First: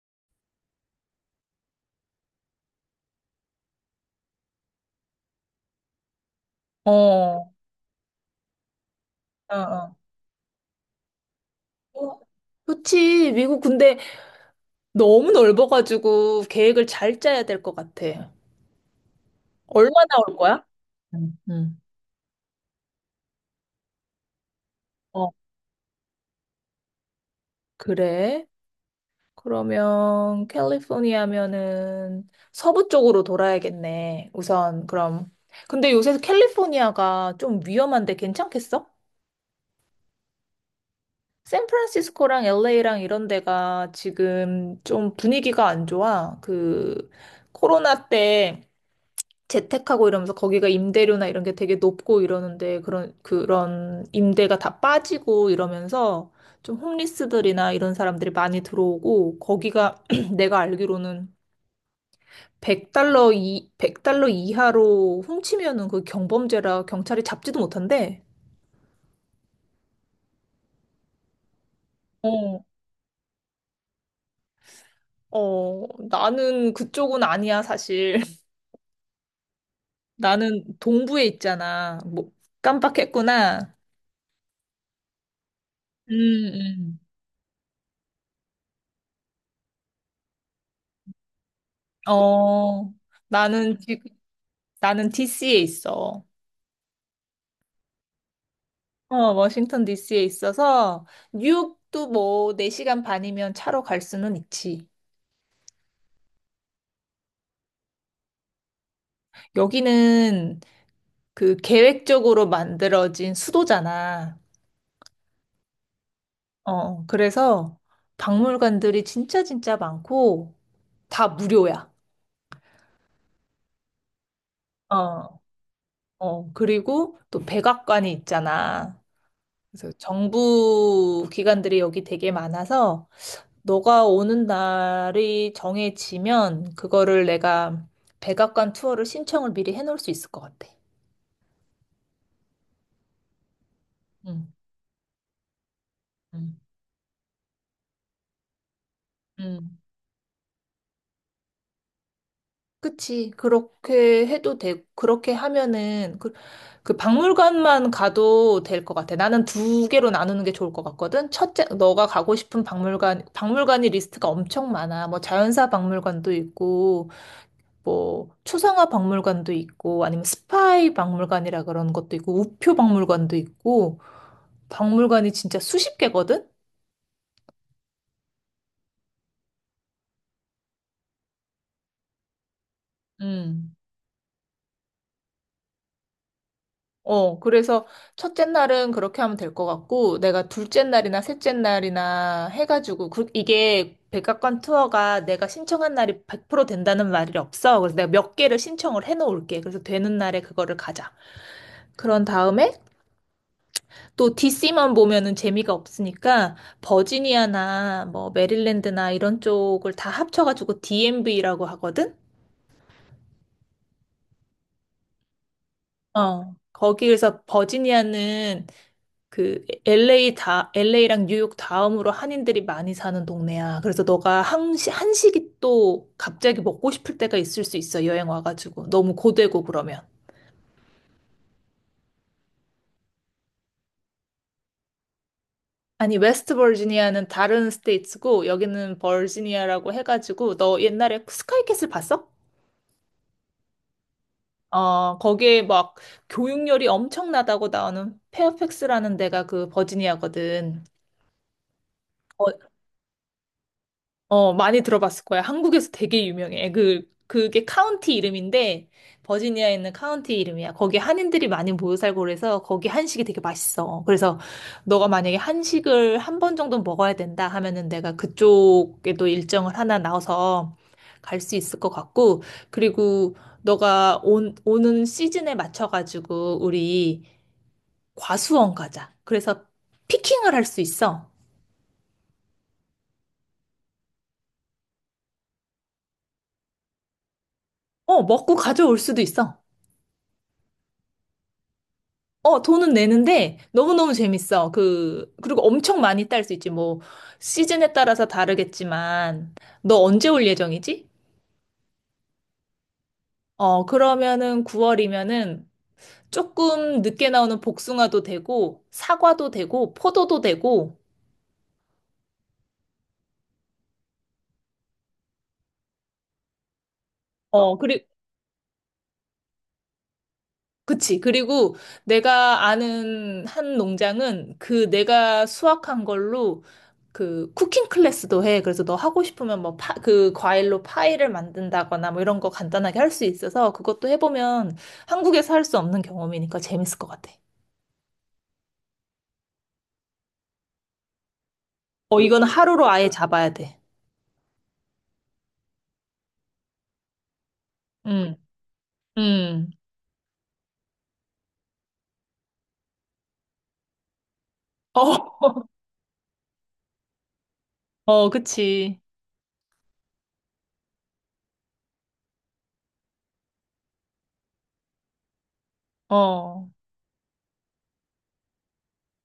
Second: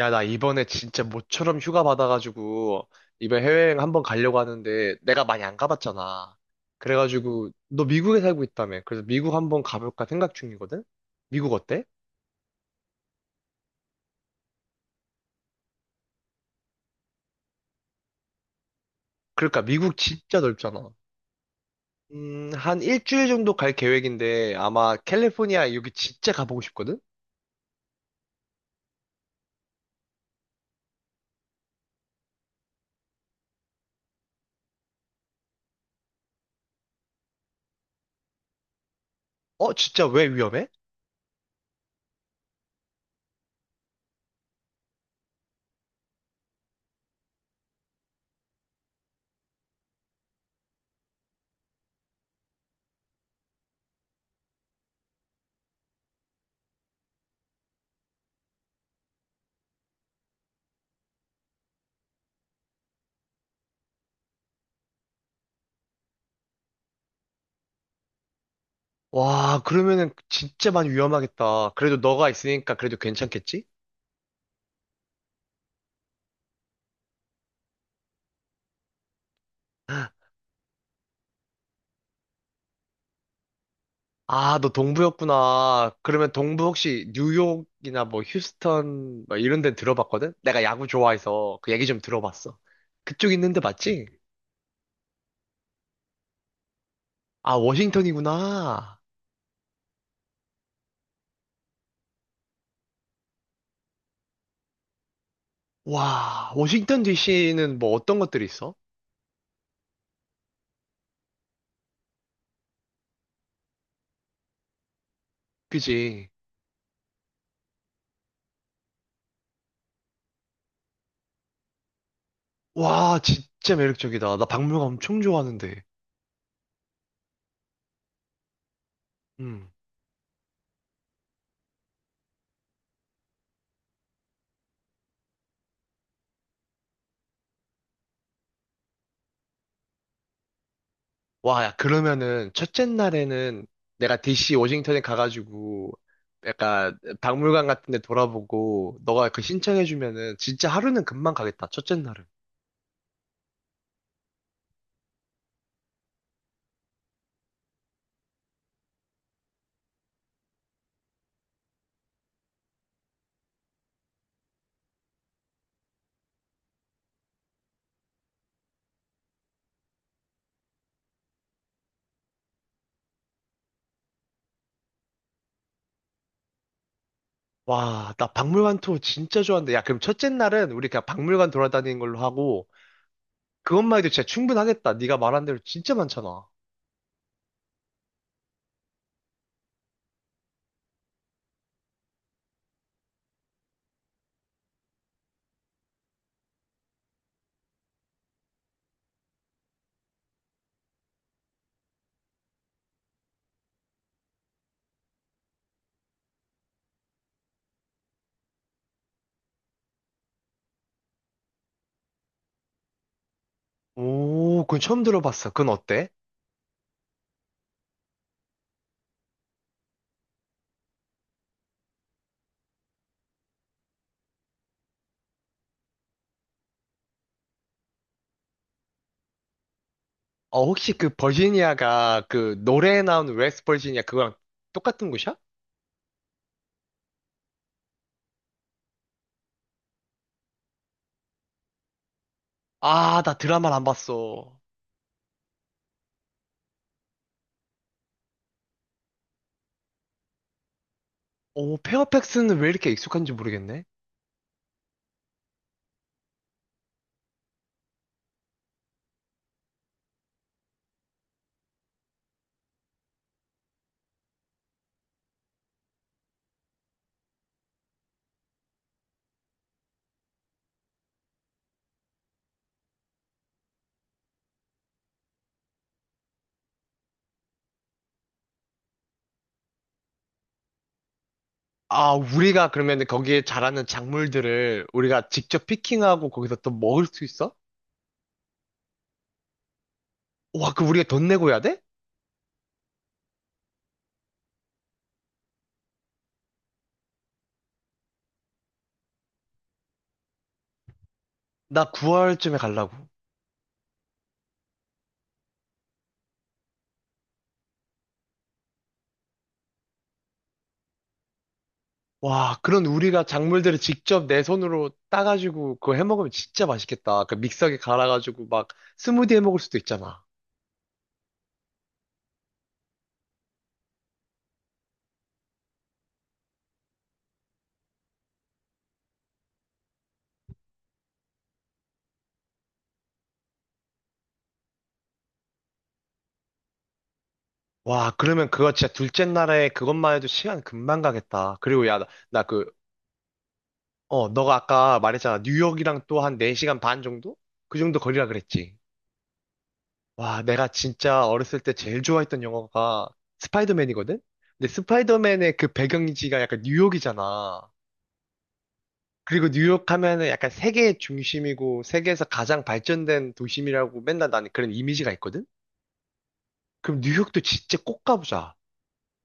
야, 나 이번에 진짜 모처럼 휴가 받아가지고, 이번 해외여행 한번 가려고 하는데, 내가 많이 안 가봤잖아. 어, 그래가지고, 어, 너 미국에 살고 있다며. 그래서 미국 한번 어. 가볼까 생각 중이거든? 미국 어때? 어, 그치. 미국 근데 너무 넓어가지고 계획을 잘 짜야 될 것 같아. 그러니까 미국 얼마나 올 진짜 거야? 넓잖아. 응, 응. 한 일주일 정도 갈 계획인데, 아마 어, 캘리포니아 여기 진짜 가보고 싶거든? 그래. 그러면 캘리포니아면은 서부 쪽으로 돌아야겠네. 우선 그럼. 근데 요새 캘리포니아가 좀 위험한데 괜찮겠어? 어, 진짜 왜 위험해? 샌프란시스코랑 LA랑 이런 데가 지금 좀 분위기가 안 좋아. 그 코로나 때 재택하고 이러면서 거기가 임대료나 이런 게 되게 높고 이러는데 그런 임대가 다 빠지고 이러면서 좀 홈리스들이나 이런 사람들이 많이 들어오고 거기가 내가 알기로는 100달러, 이 백 달러 이하로 훔치면은 그 경범죄라 경찰이 잡지도 못한대. 와, 그러면은 진짜 많이 위험하겠다. 그래도 너가 어, 있으니까 그래도 괜찮겠지? 어, 나는 그쪽은 아니야, 사실. 나는 동부에 있잖아. 뭐 깜빡했구나. 아, 너 동부였구나. 그러면 음, 동부 음. 혹시 뉴욕이나 뭐 휴스턴 뭐 이런 데 들어봤거든? 내가 야구 좋아해서 그 얘기 좀 들어봤어. 어. 그쪽 있는데 나는 지, 맞지? 나는 DC에 있어. 아, 워싱턴이구나. 어, 워싱턴 DC에 있어서 뉴욕도 뭐 4시간 반이면 차로 갈 수는 있지. 와, 워싱턴 DC는 뭐 어떤 것들이 있어? 여기는 그 계획적으로 만들어진 수도잖아. 그지? 어, 그래서 박물관들이 진짜 진짜 많고 다 무료야. 와, 진짜 매력적이다. 나 박물관 엄청 어, 좋아하는데. 어, 그리고 또 백악관이 있잖아. 음. 그래서 정부 기관들이 여기 되게 많아서 너가 오는 날이 정해지면 그거를 내가 백악관 투어를 신청을 미리 해놓을 수 있을 것 같아. 와, 야, 그러면은 첫째 날에는 내가 응, DC 워싱턴에 가가지고 응, 약간 박물관 같은 데 돌아보고 너가 그 응. 신청해주면은 진짜 하루는 금방 가겠다, 첫째 날은. 그치. 그렇게 해도 되고, 그렇게 하면은 그 박물관만 가도 될 것 같아. 나는 두 개로 나누는 게 좋을 것 같거든. 첫째, 너가 가고 싶은 박물관이 리스트가 엄청 많아. 뭐 자연사 박물관도 있고, 뭐 초상화 박물관도 있고, 아니면 스파이 박물관이라 그런 것도 있고, 우표 박물관도 있고, 박물관이 진짜 수십 개거든? 와, 나 박물관 투어 진짜 좋아하는데. 야, 그럼 첫째 날은 우리 그냥 박물관 돌아다니는 걸로 하고 음. 그것만 해도 진짜 충분하겠다. 네가 말한 대로 진짜 많잖아. 어, 그래서 첫째 날은 그렇게 하면 될 것 같고, 내가 둘째 날이나 셋째 날이나 해가지고, 이게 백악관 투어가 내가 신청한 날이 100% 된다는 말이 없어. 그래서 내가 몇 개를 신청을 해놓을게. 그래서 되는 날에 그거를 가자. 그런 다음에 또 DC만 보면은 재미가 없으니까 버지니아나 뭐 메릴랜드나 이런 쪽을 다 합쳐가지고 DMV라고 하거든? 오, 그건 처음 들어봤어. 그건 어때? 어. 거기에서 버지니아는 그 LA 다 LA랑 뉴욕 다음으로 한인들이 많이 사는 동네야. 그래서 너가 한시 한식이 또 갑자기 먹고 싶을 때가 있을 수 있어. 여행 와가지고 너무 고되고 그러면. 어, 혹시 그 버지니아가 그 노래에 나오는 웨스트 버지니아 그거랑 똑같은 곳이야? 아니 웨스트 버지니아는 다른 스테이츠고 여기는 버지니아라고 해가지고 너 옛날에 스카이캐슬 봤어? 아, 나 드라마를 안 봤어. 어, 거기에 막 교육열이 엄청나다고 나오는 페어팩스라는 데가 그 버지니아거든. 오, 페어팩스는 왜 이렇게 익숙한지 모르겠네. 어, 많이 들어봤을 거야. 한국에서 되게 유명해. 그게 카운티 이름인데, 버지니아에 있는 카운티 이름이야. 거기 한인들이 많이 모여 살고 그래서 거기 한식이 되게 맛있어. 그래서 너가 만약에 한식을 한 번 정도 먹어야 된다 하면은 내가 그쪽에도 일정을 하나 나와서 갈 수 있을 것 같고, 그리고 너가 오는 시즌에 맞춰가지고 우리 과수원 가자. 그래서 피킹을 할 수 있어. 아, 우리가 그러면 거기에 자라는 작물들을 우리가 직접 피킹하고 거기서 또 먹을 수 있어? 어, 먹고 가져올 수도 있어. 와, 그 우리가 돈 내고 해야 돼? 어, 돈은 내는데 너무너무 재밌어. 그리고 엄청 많이 딸 수 있지. 뭐, 시즌에 따라서 다르겠지만, 너 언제 올 예정이지? 나 9월쯤에 가려고. 어, 그러면은 9월이면은 조금 늦게 나오는 복숭아도 되고, 사과도 되고, 포도도 되고, 와, 그런 우리가 작물들을 직접 내 손으로 따가지고 그거 해 먹으면 진짜 맛있겠다. 그 어, 믹서기 그리, 갈아가지고 막 스무디 해 먹을 수도 있잖아. 그치. 그리고 내가 아는 한 농장은 그 내가 수확한 걸로 그 쿠킹 클래스도 해. 그래서 너 하고 싶으면 뭐 그 과일로 파이를 만든다거나 뭐 이런 거 간단하게 할 수 있어서 그것도 해보면 한국에서 할 수 없는 경험이니까 재밌을 것 같아. 와, 그러면 그거 진짜 둘째 날에 그것만 해도 시간 금방 가겠다. 그리고 야, 나 어, 나 이거는 하루로 아예 잡아야 돼. 어, 너가 아까 말했잖아. 뉴욕이랑 또 한 4시간 반 정도? 그 정도 거리라 응, 그랬지. 응. 와, 내가 진짜 어렸을 때 제일 좋아했던 영화가 스파이더맨이거든? 근데 어, 스파이더맨의 그 배경지가 약간 뉴욕이잖아. 어, 그치. 그리고 뉴욕 하면은 약간 세계의 중심이고 세계에서 가장 발전된 도심이라고 맨날 나는 그런 이미지가 있거든? 어. 그럼 뉴욕도 진짜 꼭 가보자.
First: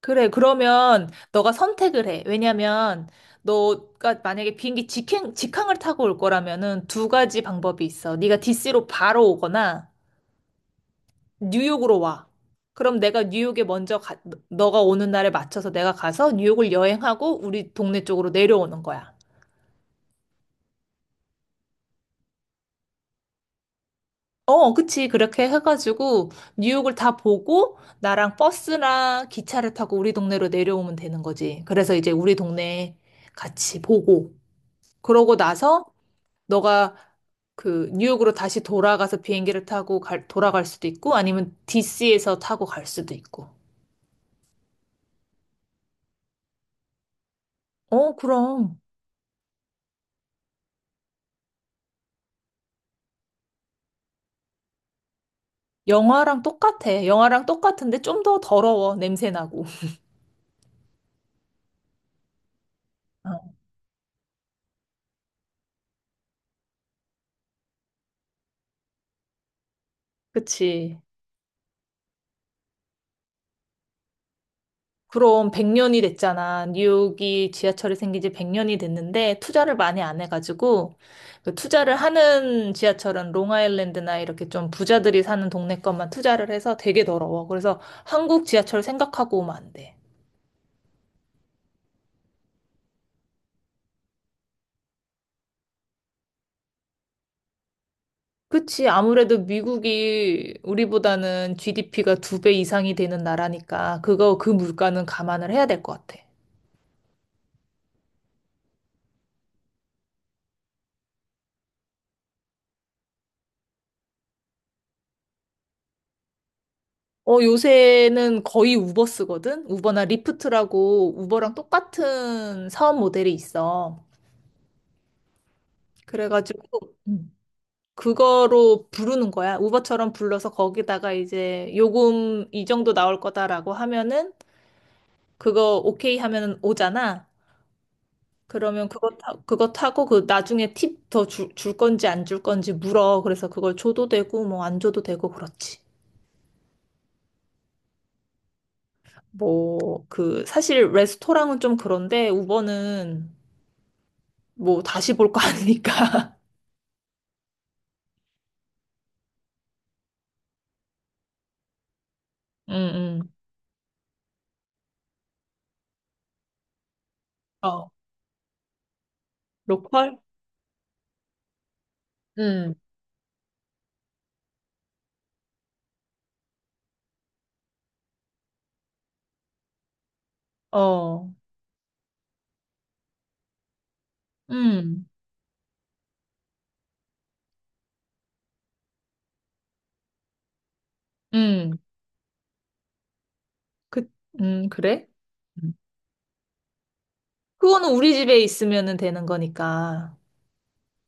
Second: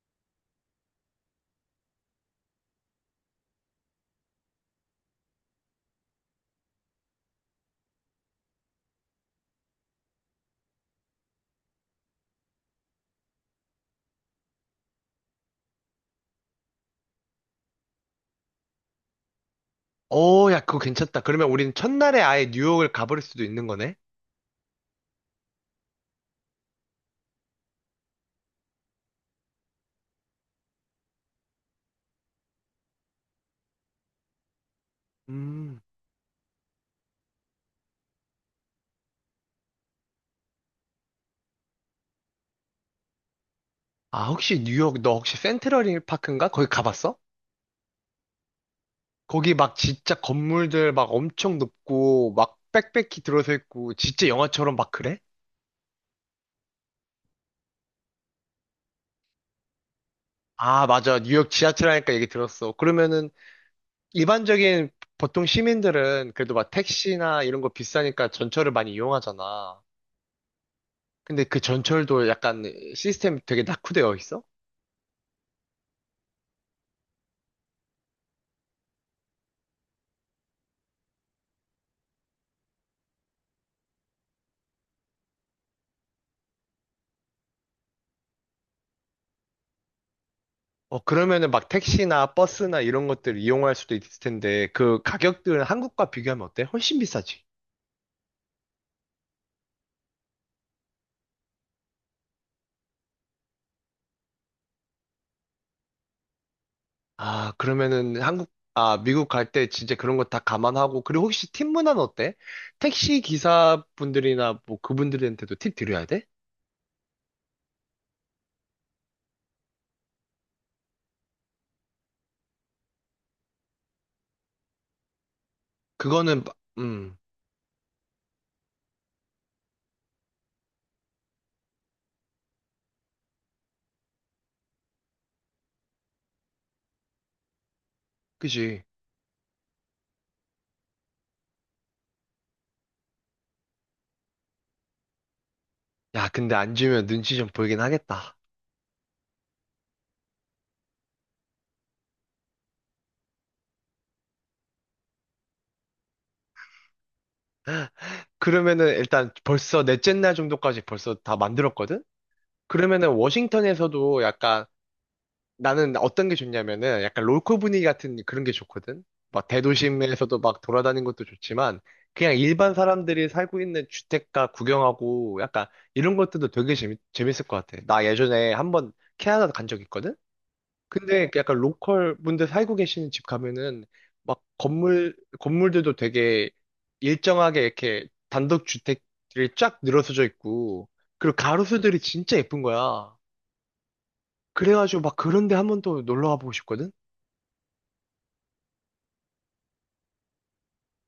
그래, 그러면 너가 선택을 해. 왜냐면 너가 만약에 비행기 직항을 타고 올 거라면은 두 가지 방법이 있어. 네가 DC로 바로 오거나 뉴욕으로 와. 그럼 내가 뉴욕에 먼저 가, 너가 오는 날에 맞춰서 내가 가서 뉴욕을 여행하고 우리 동네 쪽으로 내려오는 거야. 어, 야, 그거 괜찮다. 그러면 우리는 첫날에 아예 뉴욕을 가버릴 수도 있는 거네? 어, 그치. 그렇게 해가지고 뉴욕을 다 보고 나랑 버스나 기차를 타고 우리 동네로 내려오면 되는 거지. 그래서 이제 우리 동네 같이 보고 그러고 음. 나서 너가 그 뉴욕으로 다시 돌아가서 비행기를 타고 돌아갈 수도 있고 아니면 DC에서 타고 갈 수도 있고. 아, 혹시 뉴욕, 너 혹시 센트럴 힐 파크인가? 거기 가봤어? 어, 그럼. 거기 막 진짜 건물들 막 엄청 높고 막 빽빽히 들어서 있고 진짜 영화처럼 막 그래? 영화랑 똑같아. 영화랑 똑같은데 좀 더 더러워. 냄새 나고. 아, 맞아. 뉴욕 지하철 하니까 얘기 들었어. 그러면은 어, 일반적인 보통 시민들은 그래도 막 택시나 이런 거 비싸니까 전철을 많이 이용하잖아. 그치. 근데 그 전철도 약간 시스템이 되게 낙후되어 있어? 그럼 100년이 됐잖아. 뉴욕이 지하철이 생긴 지 100년이 됐는데 투자를 많이 안 해가지고 그 투자를 하는 지하철은 롱아일랜드나 이렇게 좀 부자들이 사는 동네 것만 투자를 해서 되게 더러워. 그래서 한국 지하철 생각하고 오면 안 돼. 어, 그러면은 막 택시나 버스나 이런 것들 이용할 수도 있을 텐데 그 가격들은 한국과 비교하면 어때? 훨씬 비싸지. 그치. 아무래도 미국이 우리보다는 GDP가 두 배 이상이 되는 나라니까 그거 그 물가는 감안을 해야 될 것 같아. 아, 그러면은 한국, 아, 미국 갈 때 진짜 그런 거 다 감안하고, 그리고 혹시 팀 문화는 어때? 택시 기사분들이나 뭐 그분들한테도 팁 드려야 돼? 어, 요새는 거의 우버 쓰거든? 우버나 리프트라고 우버랑 똑같은 사업 모델이 있어. 그거는, 마- 그래가지고, 음, 그거로 부르는 거야. 우버처럼 불러서 거기다가 이제 요금 이 정도 나올 거다라고 하면은 그거 오케이 하면은 오잖아. 그지. 그러면 그거 타고 그 나중에 팁 더 줄 건지 안 줄 건지 물어. 그래서 그걸 줘도 되고 뭐 안 줘도 되고 그렇지. 야, 근데 안 주면 눈치 좀 보이긴 하겠다. 뭐 그 사실 레스토랑은 좀 그런데 우버는 뭐 다시 볼 거 아니니까. 그러면은 일단 벌써 넷째 날 정도까지 벌써 다 만들었거든? 그러면은 응, 워싱턴에서도 약간 나는 어떤 게 좋냐면은 약간 롤코 응. 분위기 어. 같은 그런 게 좋거든. 막 로컬? 대도심에서도 막 돌아다니는 것도 좋지만 그냥 일반 응. 사람들이 살고 있는 주택가 구경하고 약간 이런 것들도 되게 재밌을 것 같아. 나 예전에 한번 캐나다 간 적 있거든? 근데 어. 약간 로컬 분들 살고 계시는 집 가면은 막 응. 건물들도 되게 일정하게 이렇게 단독 주택들이 쫙 늘어서져 있고 그리고 응. 가로수들이 진짜 예쁜 거야. 그, 응, 그래가지고 그래? 막 그런 데 한 음. 번 또 놀러 가보고 싶거든? 그거는 우리 집에 있으면 되는 거니까.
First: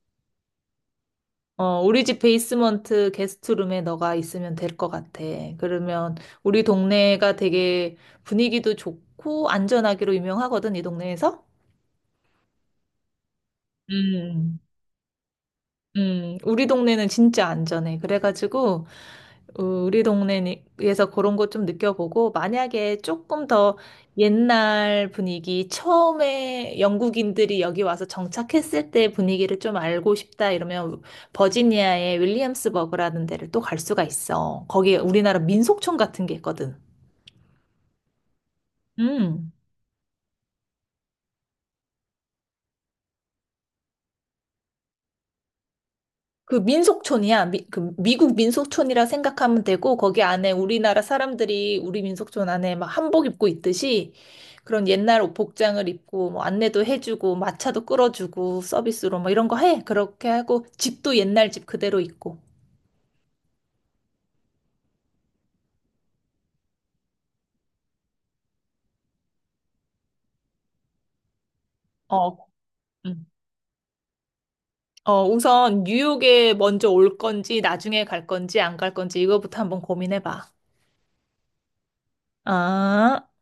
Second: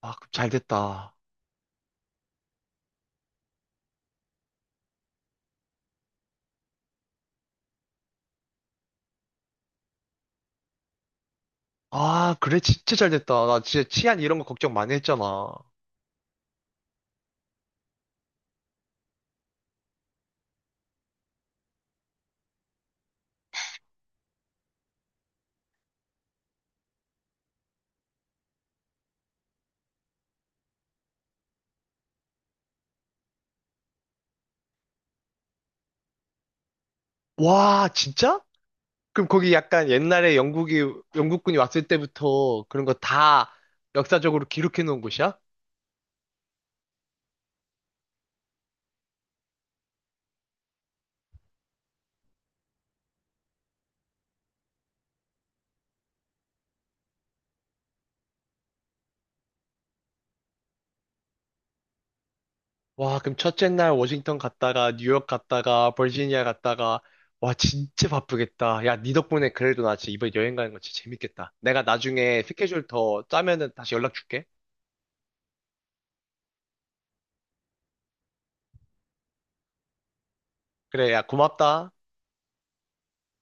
아, 그럼 잘 됐다. 어, 우리 집 베이스먼트 게스트룸에 너가 있으면 될 것 같아. 그러면 우리 동네가 되게 분위기도 좋고 안전하기로 유명하거든, 이 동네에서. 아, 그래, 진짜 잘 됐다. 나 진짜 치안 이런 거 음. 걱정 많이 했잖아. 우리 동네는 진짜 안전해. 그래가지고, 어, 우리 동네에서 그런 거 좀 느껴보고, 만약에 조금 더 옛날 분위기, 처음에 영국인들이 여기 와서 정착했을 때 분위기를 좀 알고 싶다 이러면 버지니아의 윌리엄스버그라는 데를 또 갈 수가 있어. 거기에 우리나라 민속촌 같은 게 있거든. 와, 진짜? 그럼 음. 거기 약간 옛날에 영국군이 왔을 때부터 그런 거 다 역사적으로 기록해 놓은 곳이야? 그 민속촌이야. 그 미국 민속촌이라 생각하면 되고 거기 안에 우리나라 사람들이 우리 민속촌 안에 막 한복 입고 있듯이 그런 옛날 옷 복장을 입고 뭐 안내도 해주고 마차도 끌어주고 서비스로 뭐 이런 거 해. 그렇게 하고 집도 옛날 집 그대로 있고. 와, 그럼 첫째 날 워싱턴 갔다가, 뉴욕 갔다가, 버지니아 갔다가, 와, 진짜 바쁘겠다. 야, 니 덕분에 그래도 나 진짜 이번 여행 가는 거 진짜 재밌겠다. 내가 어. 나중에 스케줄 더 음. 짜면은 다시 연락 줄게. 어, 우선 뉴욕에 먼저 올 건지 나중에 갈 건지 안 갈 건지 이거부터 한번 고민해 봐. 그래, 야, 고맙다. 아.